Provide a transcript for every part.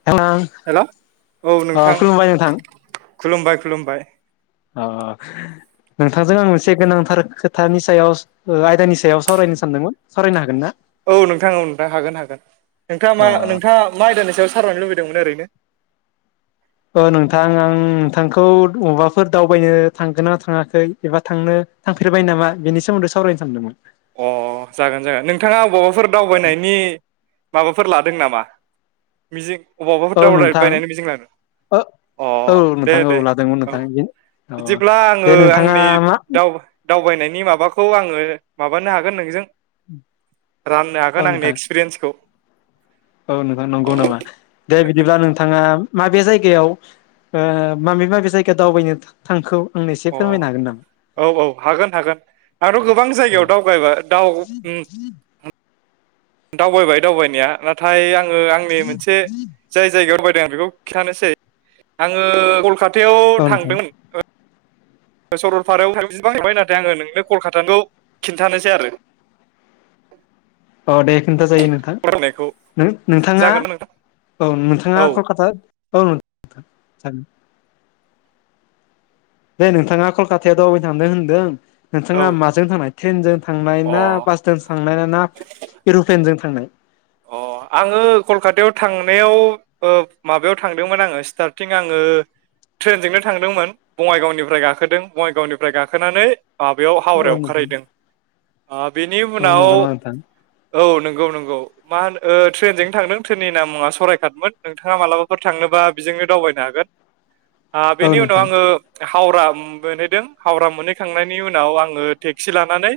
[unintelligible] हेल' औ नोंथां, खुलुमबाय नोंथां खुलुमबाय खुलुमबाय। अ नोंथांजों आं मोनसे गोनांथार खोथानि सायाव ओ आयदानि सायाव सावरायनो सानदोंमोन। सावरायनो हागोन ना? औ नोंथां औ नोंथां हागोन हागोन। नोंथाङा मा अ नोंथाङा मा आयदानि सायाव सारायनो लुबैदोंमोन ओरैनो? औ नोंथां आं नोंथांखौ अबबाफोर दावबायनो थांगोन ना थाङाखै एबा थांनो थांफेरबाय नामा? बेनि सोमोन्दै सावरायनो सानदोंमोन। अ जागोन जागोन। नोंथाङा अबावबाफोर दावबायनायनि माबाफोर लादों नामा मिजिं अबावबाफोर औ दावराय नोंथां बायनायनि मिजिं लादों? ओ अ औ दे नोंथां औ दे लादोंमोन औ नोंथां [unintelligible] बिदिब्ला आङो दे नोंथाङा आंनि मा दाव दावबायनायनि माबाखौ आङो माबानो हागोन नोंजों। राननो औ हागोन आंनि नोंथां एक्सपिरियेन्सखौ। औ नोंथां नंगौ नामा दे अ बिदिब्ला नोंथाङा माबे जायगायाव ओ माबे माबे जायगायाव दावबायनो था थांखौ आंनि अ औ औ हागोन हागोन आंथ' गोबां नामा जायगायाव दावगायबाय दाउ उम दावबाय दावबायनाया। नाथाय आङो आंनि मोनसे जाय जायगायावनो बायदों आं बेखौ खिन्थानोसै आङो कलकातायाव औ नोंथां थांदों ओ सरलपारायाव [unintelligible] आङो नोंनो कलकाताखौ खिन्थानोसै आरो। औ दे खोन्था जायो नोंथां फरायनायखौ नों नोंथाङा जागोन ना नोंथां औ नोंथाङा औ कलकाता औ [unintelligible] दे नोंथाङा कलकातायाव दावबाय थांदों होनदों। औ नोंथाङा माजों थांनाय ट्रेनजों थांनाय अ ना बास ट्रेइनजों थांनाय ना इर'प्लेनजों थांनाय? अ आङो कलकातायाव थांनायाव ओ माबायाव थांदोंमोन आङो स्टारटिं आङो ट्रेनजोंनो थांदोंमोन बङाइगावनिफ्राय गाखोदों बङाइगावनिफ्राय गाखोनानै आ बेयाव औ हावरायाव नोंथां ओंखारहैदों। आ बेनि औ उनाव नंगौ नामा नोंथां औ नंगौ नंगौ। मा होनो ओ ट्रेनजों थांदों ट्रेननि नामा सररायकाटमोन नोंथाङा मालाबाफोर थांनोबा बेजोंनो दावबायनो हागोन। आ औ बेनि उनाव नोंथां आङो हावरा मोनहैदों हावरा मोनहैखांनायनि उनाव आङो टेक्सि लानानै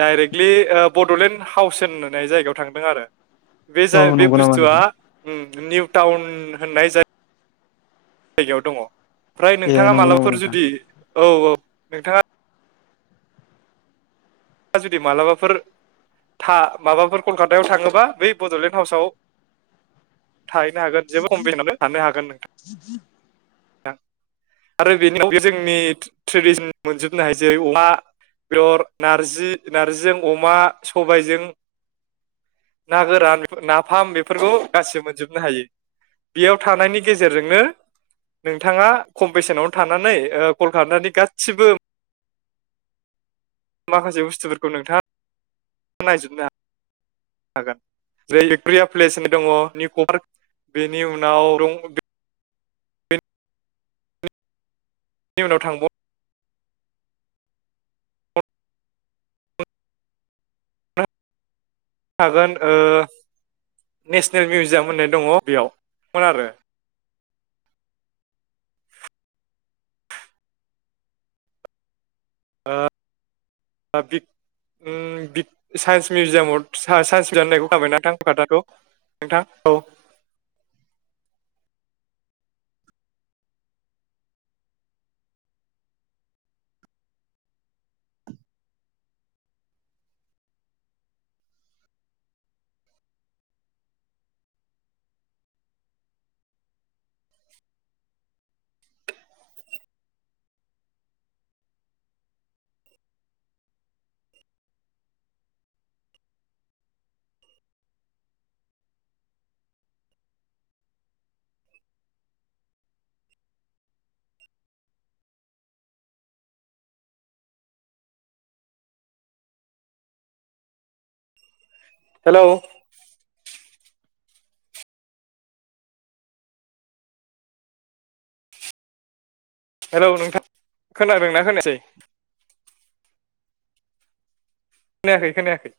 डाइरेक्टलि ओ बड'लेण्ड हाउस होननाय जायगायाव थांदों आरो। बे औ जा बे नंगौ नामा बुस्थुआ नोंथां उम निउ टाउन होननाय जायो जायगायाव दङ'। फ्राय ए नोंथाङा नंगौ नामा मालाबफोर नोंथां जुदि औ औ नोंथाङा ङा जुदि मालाबाफोर माबाफोर कलकातायाव थाङोब्ला बै बड'लेन्ड बासाव थाहैनो हागोन [unintelligible] आरो बेनि बैजोंनि ट्रेडिसन मोनजोबनो हायो। जेरै अमा बेर नारजि नारजिजों अमा सबायजों ना गोरान नाफाम बेफोरखौ गासिबो मोनजोबनो हायो। बेयाव थानायनि गेजेरजोंनो नोंथाङा खम बेसेनावनो थानानै ओ कलकातानि गासिबो, माखासे बुस्थुफोरखौ नोंथाङा नायजोबनो हागोन हागोन। बेलिब्रिया प्लेसन दङ, निर्क बेनि उनाव बे उनाव थांब [unintelligible] हागोन, ओ नेसनेल मिउजियाम होननाय दङ। बेयावमोन आरो ओ, बि ओ बि साइन्स मिउजियामाव साइ-साइन्स बिदान होननायखौ थाबायना थांफ दाथ' नोंथां, औ हेलौ हेलौ नोंथां खोनादोंना-खोनायसै खोनायाखै-खोनायाखै